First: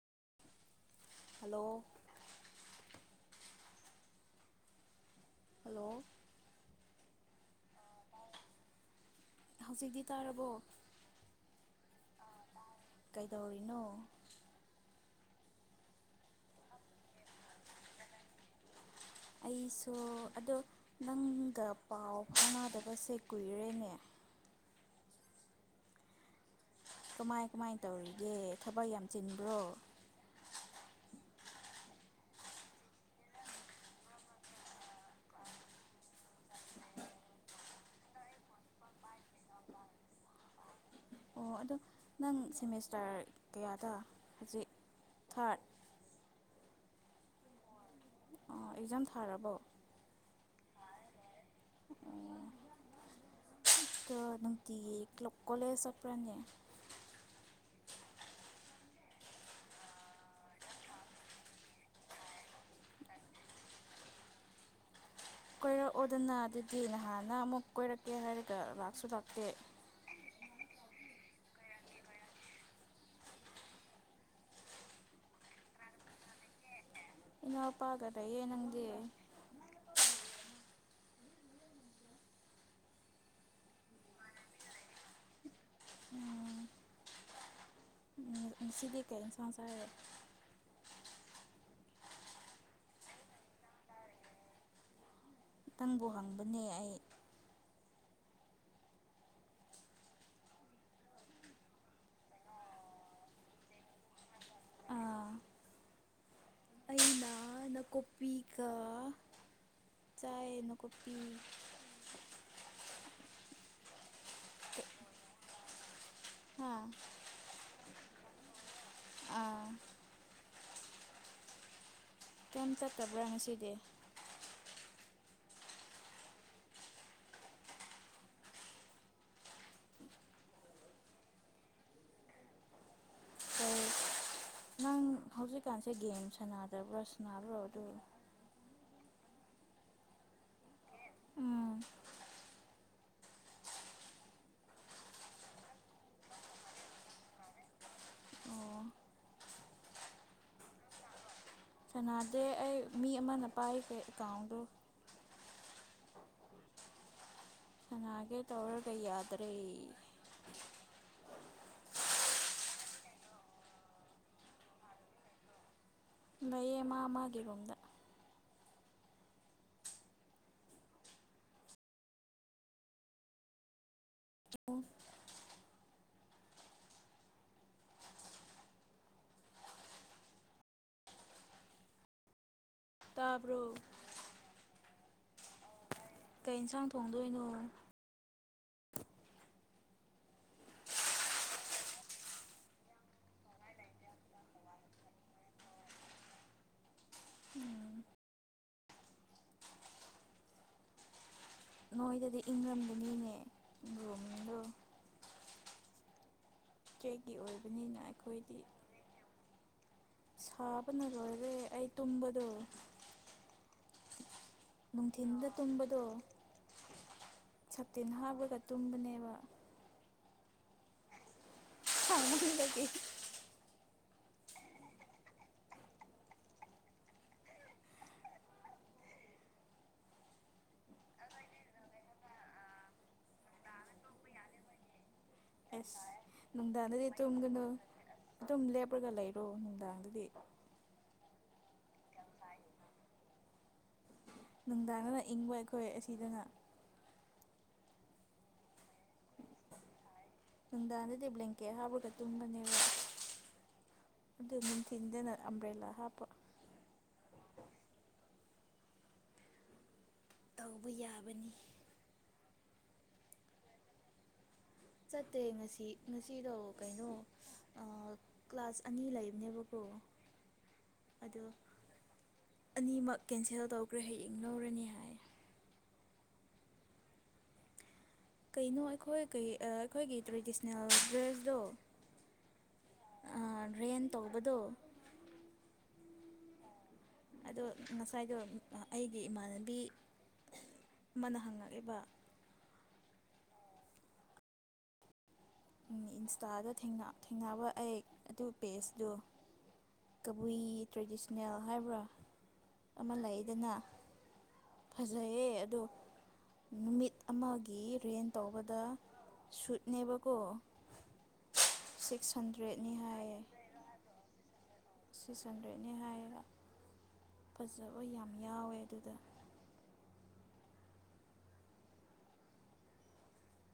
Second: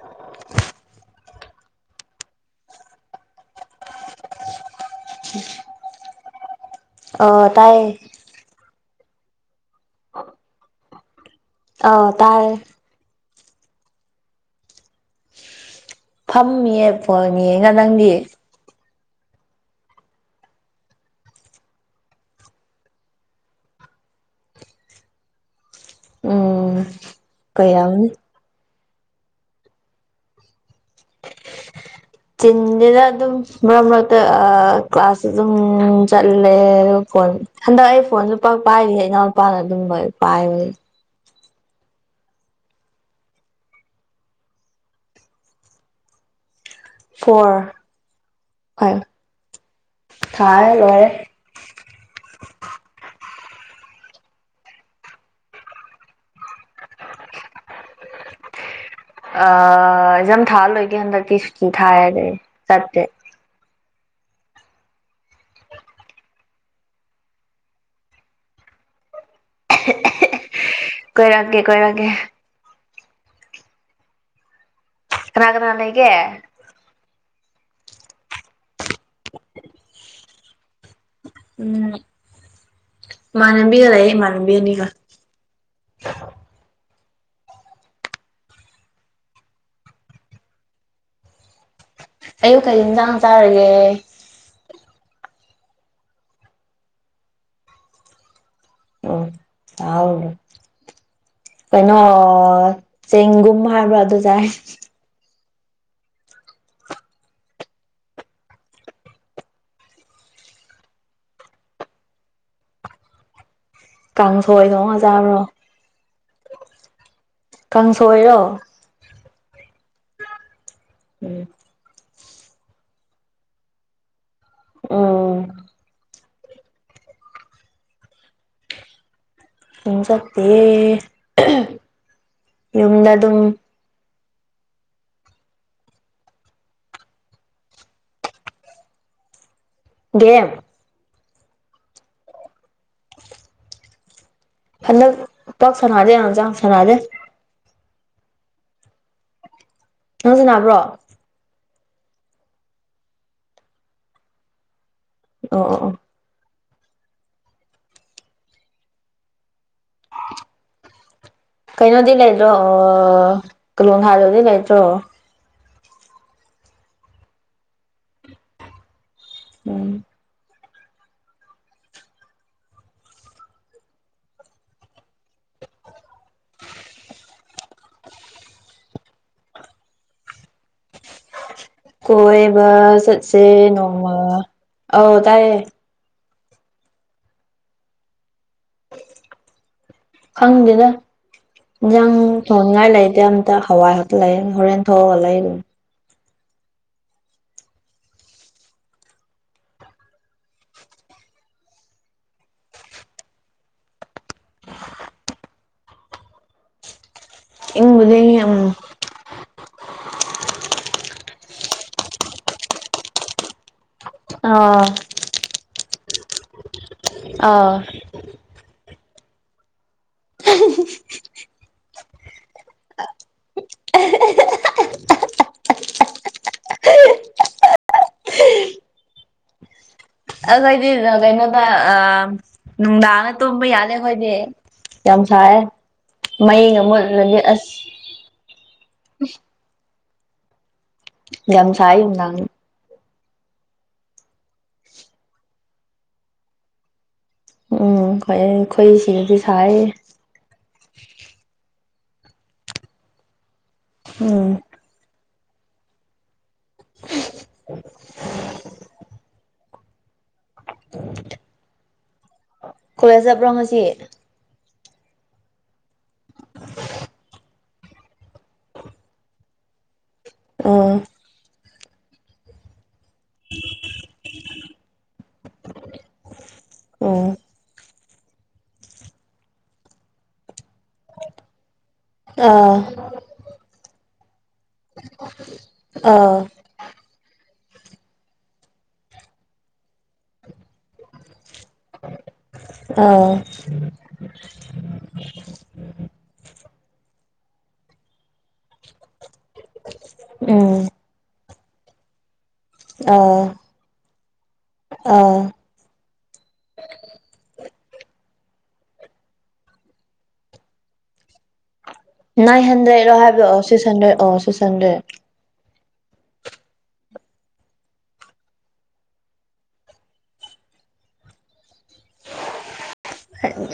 [unintelligible] Hello hello [unintelligible] ꯑ ꯇꯥꯏꯌꯦ ꯍꯧꯖꯤꯛꯇꯤ ꯇꯥꯔꯕꯣ ꯑ ꯇꯥꯔꯦ꯫ ꯀꯩꯗꯧꯔꯤꯅꯣ ꯐꯝꯃꯤꯌꯦ ꯐꯣꯟ ꯌꯦꯡꯉ ꯅꯪꯗꯤ ꯑꯩꯁꯨ ꯑꯗꯣ ꯅꯪꯒ ꯄꯥꯎ ꯐꯥꯎꯅꯗꯕꯁꯦ ꯀꯨꯏꯔꯦꯅꯦ ꯎꯝ ꯀꯃꯥꯏ ꯀꯃꯥꯏ ꯀꯩꯔꯝꯅꯤ ꯇꯧꯔꯤꯒꯦ ꯊꯕꯛ ꯌꯥꯝ ꯆꯤꯟꯕ꯭ꯔꯣ ꯆꯤꯟꯗꯦꯗ ꯑꯗꯨꯝ ꯃꯔꯛ ꯃꯔꯛꯇ ꯀ꯭ꯂꯥꯁ ꯑꯗꯨꯝ ꯆꯠꯂꯦ ꯐꯣꯟ ꯍꯟꯗꯛ ꯑꯩ ꯐꯣꯟꯖꯨ ꯄꯥꯛ ꯄꯥꯏꯗꯦ ꯏꯅꯥꯎ ꯄꯥꯅ ꯑꯗꯨꯝꯕ ꯄꯥꯏꯕꯅꯦ ꯑꯣ ꯑꯗꯣ ꯅꯪ ꯁꯦꯃꯤꯁꯇꯔ ꯀꯌꯥꯗ ꯍꯧꯖꯤꯛ ꯊꯥꯔꯠ ꯐꯣꯔ ꯑꯣ ꯍꯣꯏ ꯑꯦꯛꯖꯥꯝ ꯊꯥꯔꯕꯣ ꯊꯥꯔꯦ ꯂꯣꯏꯔꯦ ꯗꯣ ꯅꯨꯡꯇꯤꯒꯤ ꯀꯣꯂꯦꯖ ꯆꯠꯄ꯭ꯔꯅꯦ ꯑ ꯑꯦꯛꯖꯥꯝ ꯊꯥ ꯂꯣꯏꯒꯦ ꯍꯟꯗꯛꯇꯤ ꯁꯨꯇꯤ ꯊꯥꯏ ꯑꯗꯨꯏ ꯆꯠꯇꯦ ꯀꯣꯏꯔꯛꯑꯣꯗꯅ ꯑꯗꯨꯗꯤ ꯅꯍꯥꯟꯅ ꯑꯃꯨꯛ ꯀꯣꯏꯔꯛꯀꯦ ꯍꯥꯏꯔꯒ ꯂꯥꯛꯁꯨ ꯂꯥꯛꯇꯦ ꯀꯣꯏꯔꯛꯀꯦ ꯀꯣꯢꯔꯛꯀꯦ ꯀꯅꯥ ꯀꯅꯥ ꯂꯩꯒꯦ ꯏꯅꯥꯎ ꯄꯥꯒ ꯂꯩꯌꯦ ꯅꯪꯗꯤ ꯎꯝ ꯃꯥꯟꯅꯕꯤꯒ ꯂꯩꯌꯦ ꯏꯃꯥꯅꯕꯤ ꯑꯅꯤꯒ ꯑꯣ ꯉꯥꯁꯤꯗꯤ ꯀꯩ ꯏꯟꯁꯥꯡ ꯆꯥꯔꯦ ꯑꯌꯨꯛ ꯀꯩ ꯏꯟꯖꯥꯡ ꯆꯥꯔꯒꯦ ꯈꯤꯇꯪꯕꯨ ꯍꯪꯕꯅꯦ ꯑꯩ ꯎꯪ ꯑꯥꯎ ꯀꯩꯅꯣ ꯆꯦꯡꯒꯨꯝ ꯍꯥꯏꯕ꯭ꯔꯥ ꯑꯗꯨ ꯆꯥꯏ ꯑꯥ ꯑꯩꯅ ꯅꯥꯀꯨꯞꯄꯤꯒ ꯆꯥꯏ ꯅꯥꯀꯨꯞꯄꯤ ꯀꯥꯡꯁꯣꯏ ꯗꯣꯡꯉꯖꯥꯕ꯭ꯔꯣ ꯍꯥ ꯀꯥꯡꯁꯣꯏꯔꯣ ꯑ ꯎꯝ ꯀꯌꯝ ꯆꯠꯇꯕ꯭ꯔꯥ ꯉꯁꯤꯗꯤ ꯎꯝ ꯎꯪ ꯆꯠꯇꯦꯌꯦ ꯑꯍ ꯌꯨꯝꯗ ꯑꯗꯨꯝ ꯀꯩ ꯅꯪ ꯍꯧꯖꯤꯛꯀꯥꯟꯁꯦ ꯒꯦꯝ ꯁꯥꯟꯅꯗ꯭ꯔꯕ꯭ꯔꯥ ꯁꯥꯟꯅꯕ꯭ꯔꯣ ꯑꯗꯨ ꯒꯦꯝ ꯎꯝ ꯍꯟꯗꯛ ꯄꯥꯛ ꯁꯅꯗꯦ ꯌꯥꯝ ꯖꯥꯡ ꯁꯅꯥꯗꯦ ꯑꯣ ꯅꯪ ꯁꯅꯥꯕ꯭ꯔꯣ ꯁꯅꯥꯗꯦ ꯑꯩ ꯃꯤ ꯑꯃꯅ ꯄꯥꯏꯈꯔꯦ ꯑꯦꯀꯥꯎꯟꯗꯣ ꯑꯣ ꯑꯣ ꯑꯣ ꯁꯅꯥꯒꯦ ꯇꯧꯔꯒ ꯌꯗꯔꯦ ꯀꯩꯅꯣꯗꯤ ꯂꯩꯗꯣ ꯑꯣ ꯀꯂꯣꯡ ꯍꯥꯔꯗꯨꯗꯤ ꯂꯩꯇ꯭ꯔꯣ ꯃꯌꯦ ꯃꯥ ꯃꯥꯒꯤ ꯔꯨꯝꯗ ꯎꯝ ꯑꯣ ꯀꯣꯏ ꯒ ꯆꯠꯁꯦ ꯇꯥꯕ꯭ꯔꯣ ꯅꯣꯡꯃ ꯑꯥꯎ ꯇꯥꯏꯌꯦ ꯀꯩ ꯏꯟꯁꯥꯡ ꯊꯣꯡꯗꯣꯏꯅꯣ ꯈꯪꯗꯦꯗ ꯏꯟꯖꯥꯡ ꯊꯣꯡꯅꯤꯡꯉꯥꯏ ꯂꯩꯗꯦ ꯑꯝꯇ ꯍꯋꯥꯏ ꯈꯛꯇ ꯂꯩ ꯍꯣꯔꯦꯟ ꯊꯣꯛꯑꯒ ꯂꯩꯔꯨꯝ ꯅꯣꯏꯗꯗꯤ ꯏꯪꯔꯝꯒꯅꯤꯅꯦ ꯔꯣꯝꯗ ꯀꯦꯏ ꯏꯪꯕꯨꯗꯩ ꯌꯎꯝ ꯁꯥꯕꯅ ꯂꯣꯏꯔꯦ ꯑꯩ ꯇꯨꯝꯕꯗꯣ ꯑꯥ ꯅꯨꯡꯊꯤꯟꯗ ꯇꯨꯝꯕ ꯇꯣ ꯑꯥ ꯁꯇꯤꯟ ꯍꯥꯞꯔꯒ ꯇꯨꯝꯕꯅꯦ [inaudible] [unintelligible] ꯍꯃ ꯍꯥꯡꯍꯒꯦ ꯑꯈꯣꯏꯗꯤ ꯔ ꯀꯩꯅꯣꯗ ꯑ ꯅꯨꯡꯗꯥꯡꯗ ꯇꯨꯝꯕ ꯌꯥꯂꯦ ꯑꯩꯈꯣꯏꯗꯤ ꯌꯥꯝ ꯁꯥꯏꯌꯦ ꯑꯦꯁ ꯃꯩꯒ ꯅꯨꯡꯗꯥꯡꯗꯗꯤ ꯃꯨꯠꯂꯗꯤ ꯇꯨꯝꯒꯅꯨ ꯑꯁ ꯇꯨꯝ ꯂꯦꯞꯄꯒ ꯂꯩꯔꯣ ꯅꯨꯡꯗꯥꯡꯗ ꯗꯤ ꯂꯝ ꯁꯥꯏꯌꯦ ꯅꯨꯡꯗꯥꯡ ꯅꯨꯡꯗꯥꯡꯗꯅ ꯏꯪꯕ ꯑꯩꯈꯣꯏ ꯑꯁꯤꯗꯅ ꯎꯝ ꯈꯣꯑꯦ ꯑꯩꯈꯣꯏ ꯁꯤꯗꯗꯤ ꯁ ꯅꯨꯡꯗꯥꯡꯗꯗꯤ [unintelligible] ꯑꯗꯨ ꯎꯝ ꯅꯨꯡꯊꯤꯟꯗꯅ ꯑꯝꯕ꯭ꯔꯦꯂꯥ ꯍꯥꯞꯄ [unintelligible] ꯇꯧꯕ ꯌꯥꯕꯅꯤ ꯀꯣꯂꯦꯖ ꯆꯠꯄ꯭ꯔꯣ ꯉꯁꯤ ꯆꯠꯇꯦ ꯉꯁꯤ ꯉꯁꯤꯗꯣ ꯀꯩꯅꯣ ꯀ꯭ꯂꯥꯁ ꯑꯅꯤ ꯂꯩꯕꯅꯦꯕꯀꯣ ꯑ ꯑꯅꯤ ꯃꯛ ꯀꯦꯟꯁꯦꯜ ꯇꯧꯈ꯭ꯔꯦ ꯍꯌꯦꯡ ꯂꯧꯔꯅꯤ ꯍꯥꯏ ꯑꯣ ꯀꯩꯅꯣ ꯑꯩꯈꯣꯏ ꯀꯩ ꯑꯩꯈꯣꯏꯒꯤ ꯇ꯭ꯔꯦꯗꯤꯁ ꯗ꯭ꯔꯦꯁꯗꯣ ꯑꯥ ꯑ ꯔꯦꯟ ꯕꯗꯣ ꯑꯥ ꯑꯗꯣ ꯉꯁꯥꯏꯗꯣ ꯑꯩꯒꯤ ꯏꯃꯥꯟꯅꯕꯤ ꯃꯅ ꯍꯪꯉꯛ ꯑꯦꯕ ꯑꯥ ꯎꯝ ꯏꯟ꯭ꯁꯇꯥꯗ ꯊꯦꯡꯅ ꯊꯦꯡꯅꯕ ꯑꯩ ꯑꯗꯨ ꯄꯦꯖꯇꯨ ꯀꯕꯨꯏ ꯎꯝ ꯇ꯭ꯔꯦꯗꯤꯁ꯭ꯅꯦꯜ ꯍꯥꯏꯕ꯭ꯔꯥ ꯑꯃ ꯑꯥ ꯂꯩꯗꯅ ꯑꯥ ꯐꯖꯩꯌꯦ ꯑꯗꯣ ꯅꯨꯃꯤꯠ ꯑꯃ ꯒꯤ ꯔꯦꯟ ꯇꯧꯕꯗ ꯁꯨꯠꯅꯦꯕꯀꯣ ꯁꯤꯛꯁ ꯅꯥꯏꯟ ꯍꯟꯗ꯭ꯔꯦꯠꯅꯤ ꯍꯟꯗ꯭ꯔꯦꯠ ꯍꯥꯏꯌꯦ ꯍꯥꯏꯕ꯭ꯔꯣ ꯑꯣ ꯁꯤꯛ꯭ꯁ ꯍꯟꯗ꯭ꯔꯦꯠ ꯑ ꯁꯤꯛ꯭ꯁ ꯍꯟꯗ꯭ꯔꯦꯠ ꯍꯥꯏꯌꯦꯕ ꯐꯖꯕ ꯌꯥꯝ ꯌꯥꯎꯋꯦ ꯑꯗꯨꯗ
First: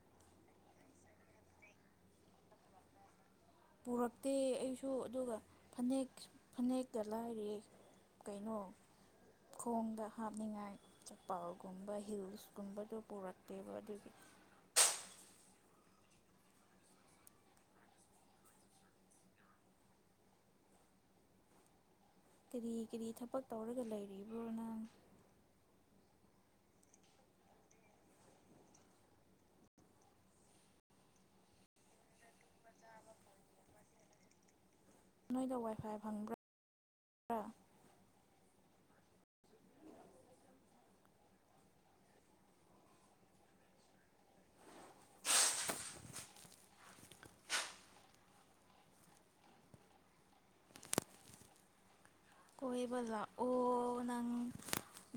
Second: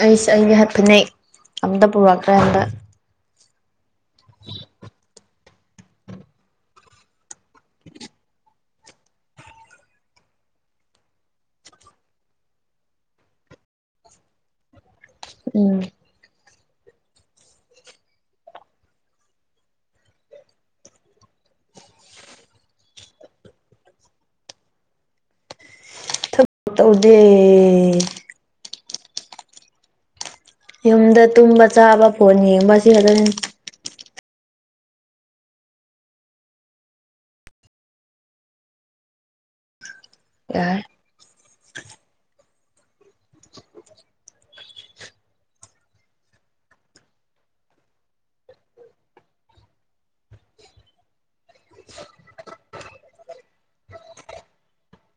ꯑꯩꯁ ꯑꯩꯒꯤ ꯍꯞꯅꯤꯡꯉꯦ ꯑꯝꯇ ꯄꯨꯔꯛꯀꯥꯟꯗ ꯄꯨꯔꯛꯇꯦ ꯑꯩꯁꯨ ꯑꯗꯨꯒ ꯐꯅꯦꯛ ꯐꯅꯦꯛꯇ ꯂꯥꯏꯔꯤ ꯀꯩꯅꯣ ꯈꯣꯡꯗ ꯍꯥꯞꯅꯤꯡꯉꯥꯏ ꯆꯥꯛꯄꯥꯜꯒꯨꯝꯕ ꯍꯤꯜ꯭ꯁꯀꯨꯝꯕꯗꯣ ꯄꯨꯔꯛꯇꯦꯕ ꯑꯗꯨꯒꯤ ꯎꯝ ꯀꯔꯤ ꯀꯔꯤ ꯊꯕꯛ ꯇꯧꯔꯒ ꯂꯩꯔꯤꯕꯣ ꯅꯪ ꯑꯣꯗꯤ ꯌꯨꯝꯗ ꯇꯨꯝꯕ ꯆꯥꯕ ꯐꯣꯟ ꯌꯦꯡꯕ ꯑꯁꯤ ꯈꯖꯅꯤ ꯅꯣꯏꯗ ꯋꯥꯏꯐꯥꯏ ꯐꯪꯕ꯭ꯔꯥ꯭ꯔ ꯌꯥ ꯀꯣꯏꯕ ꯂꯥꯛꯑꯣ ꯅꯪ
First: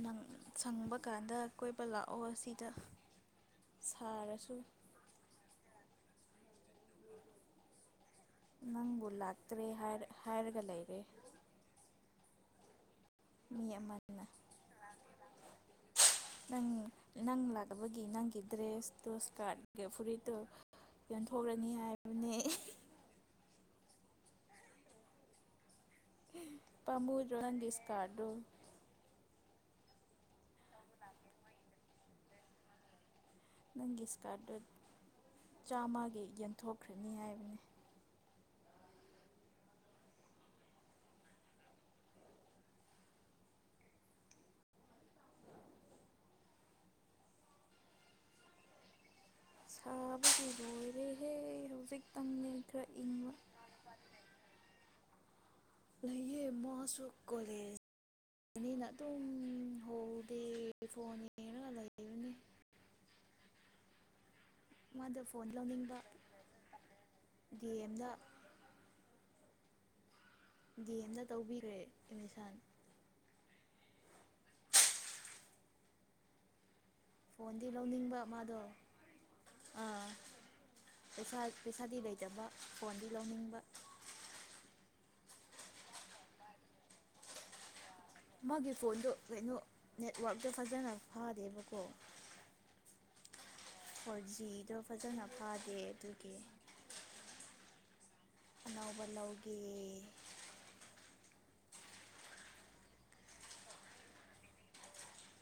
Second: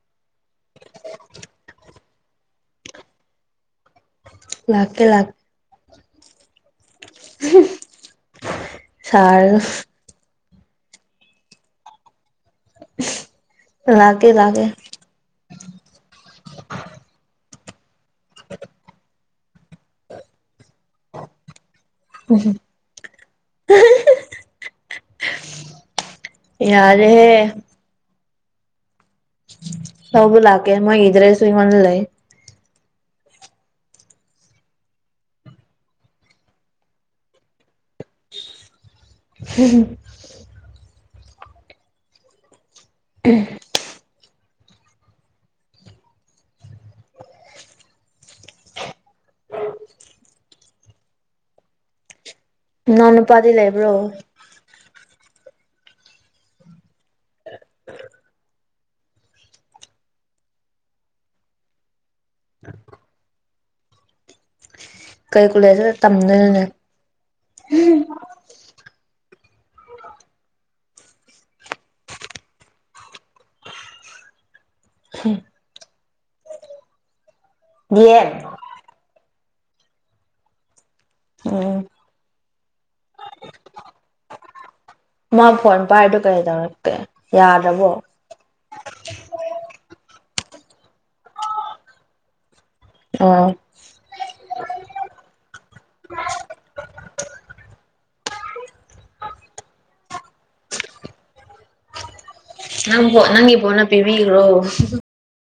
ꯅꯪ ꯁꯪꯕ ꯀꯥꯟꯗ ꯀꯣꯏꯕ ꯂꯥꯛꯑꯣ ꯁꯤꯗ ꯁꯥꯔꯁꯤ ꯂꯥꯛꯀꯦ ꯂꯥꯛꯦ ꯁꯥꯔꯒ ꯅꯪꯕꯨꯜꯇ꯭ꯔꯦ ꯍꯔ ꯍꯔ ꯆꯂꯥꯏꯔꯦ ꯑꯃꯅ ꯂꯒꯦ ꯂꯒꯦ ꯅꯪ ꯅꯪ ꯂꯥꯛꯅꯕꯒꯤ ꯅꯪꯒꯤ ꯗ꯭ꯔꯦꯁꯇꯨ ꯏꯁꯀꯥꯔꯠ ꯐꯨꯔꯤꯠꯇꯨ ꯌꯣꯟꯊꯣꯛꯔꯅꯤ ꯍꯥꯏ ꯎꯝꯨꯝ ꯄꯃꯨ ꯌꯥꯔꯦꯍꯦ ꯣꯔꯟꯗꯤꯁ ꯀꯥꯔꯗꯣ ꯁ ꯂꯥꯛꯀꯦ ꯃꯣꯏꯗ꯭ꯔꯦꯁꯨꯏꯅ ꯂꯩꯦ ꯅꯪꯒꯤ ꯏꯁꯀꯥꯔꯠꯇꯣ ꯆꯥꯝꯃꯒꯤ ꯌꯦꯟꯊꯣꯛꯈ꯭ꯔꯅꯤ ꯍꯥꯏꯕꯅꯦ ꯍꯝ ꯎꯝ ꯁꯥꯕꯗꯤ ꯂꯣꯏꯔꯦꯍꯦ ꯍꯧꯖꯤꯛ ꯇꯝꯅꯊꯏ ꯅꯅꯨꯄꯥꯇ ꯂꯩꯦꯕ꯭ꯔꯣ ꯂꯩꯌꯦ ꯃꯥꯁꯨ ꯀꯣꯂꯦꯖ ꯂꯩꯅꯤꯅ ꯑꯗꯨꯝ ꯍꯗꯦ ꯐꯣꯟ ꯌꯦꯡꯔꯒ ꯂꯩꯔꯨꯅꯤ ꯀꯩ ꯀꯨ ꯂꯩꯁꯦ ꯇꯝꯗꯅꯦ ꯗꯤ ꯑꯦꯝꯗ ꯗꯤ ꯑꯦꯝꯗ ꯇꯧꯕꯤꯈ꯭ꯔꯦ ꯑꯦꯠꯃꯤꯁꯟ ꯐꯣꯟꯗꯤ ꯗꯤ ꯂꯧꯅꯤꯡꯕ ꯑꯦꯝ ꯃꯥꯗꯣ ꯑꯥ ꯄꯩꯁꯥ ꯎꯝ ꯄꯩꯁꯥꯗꯤ ꯂꯩ ꯆꯕ ꯐꯣꯟꯗꯤ ꯂꯧꯅꯤꯡꯕ ꯃꯥ ꯐꯣꯟ ꯄꯥꯏꯗꯨꯣ ꯀꯩ ꯇꯧꯔꯛꯀꯦ ꯌꯥꯗ꯭ꯔꯕꯣ ꯃꯥꯒꯤ ꯐꯣꯟꯗꯣ ꯀꯩꯅꯣ ꯅꯦꯠꯋꯔꯇꯣ ꯐꯖꯅ ꯐꯥꯔꯦꯕꯀꯣ ꯑꯥ ꯐꯖꯅ ꯐꯥꯗꯦ ꯑꯗꯨꯒꯤ ꯑꯅꯧꯕ ꯂꯧꯒꯦ ꯅꯪ ꯅꯪꯒꯤ ꯐꯅ ꯄꯤꯕꯤꯈ꯭ꯔꯣ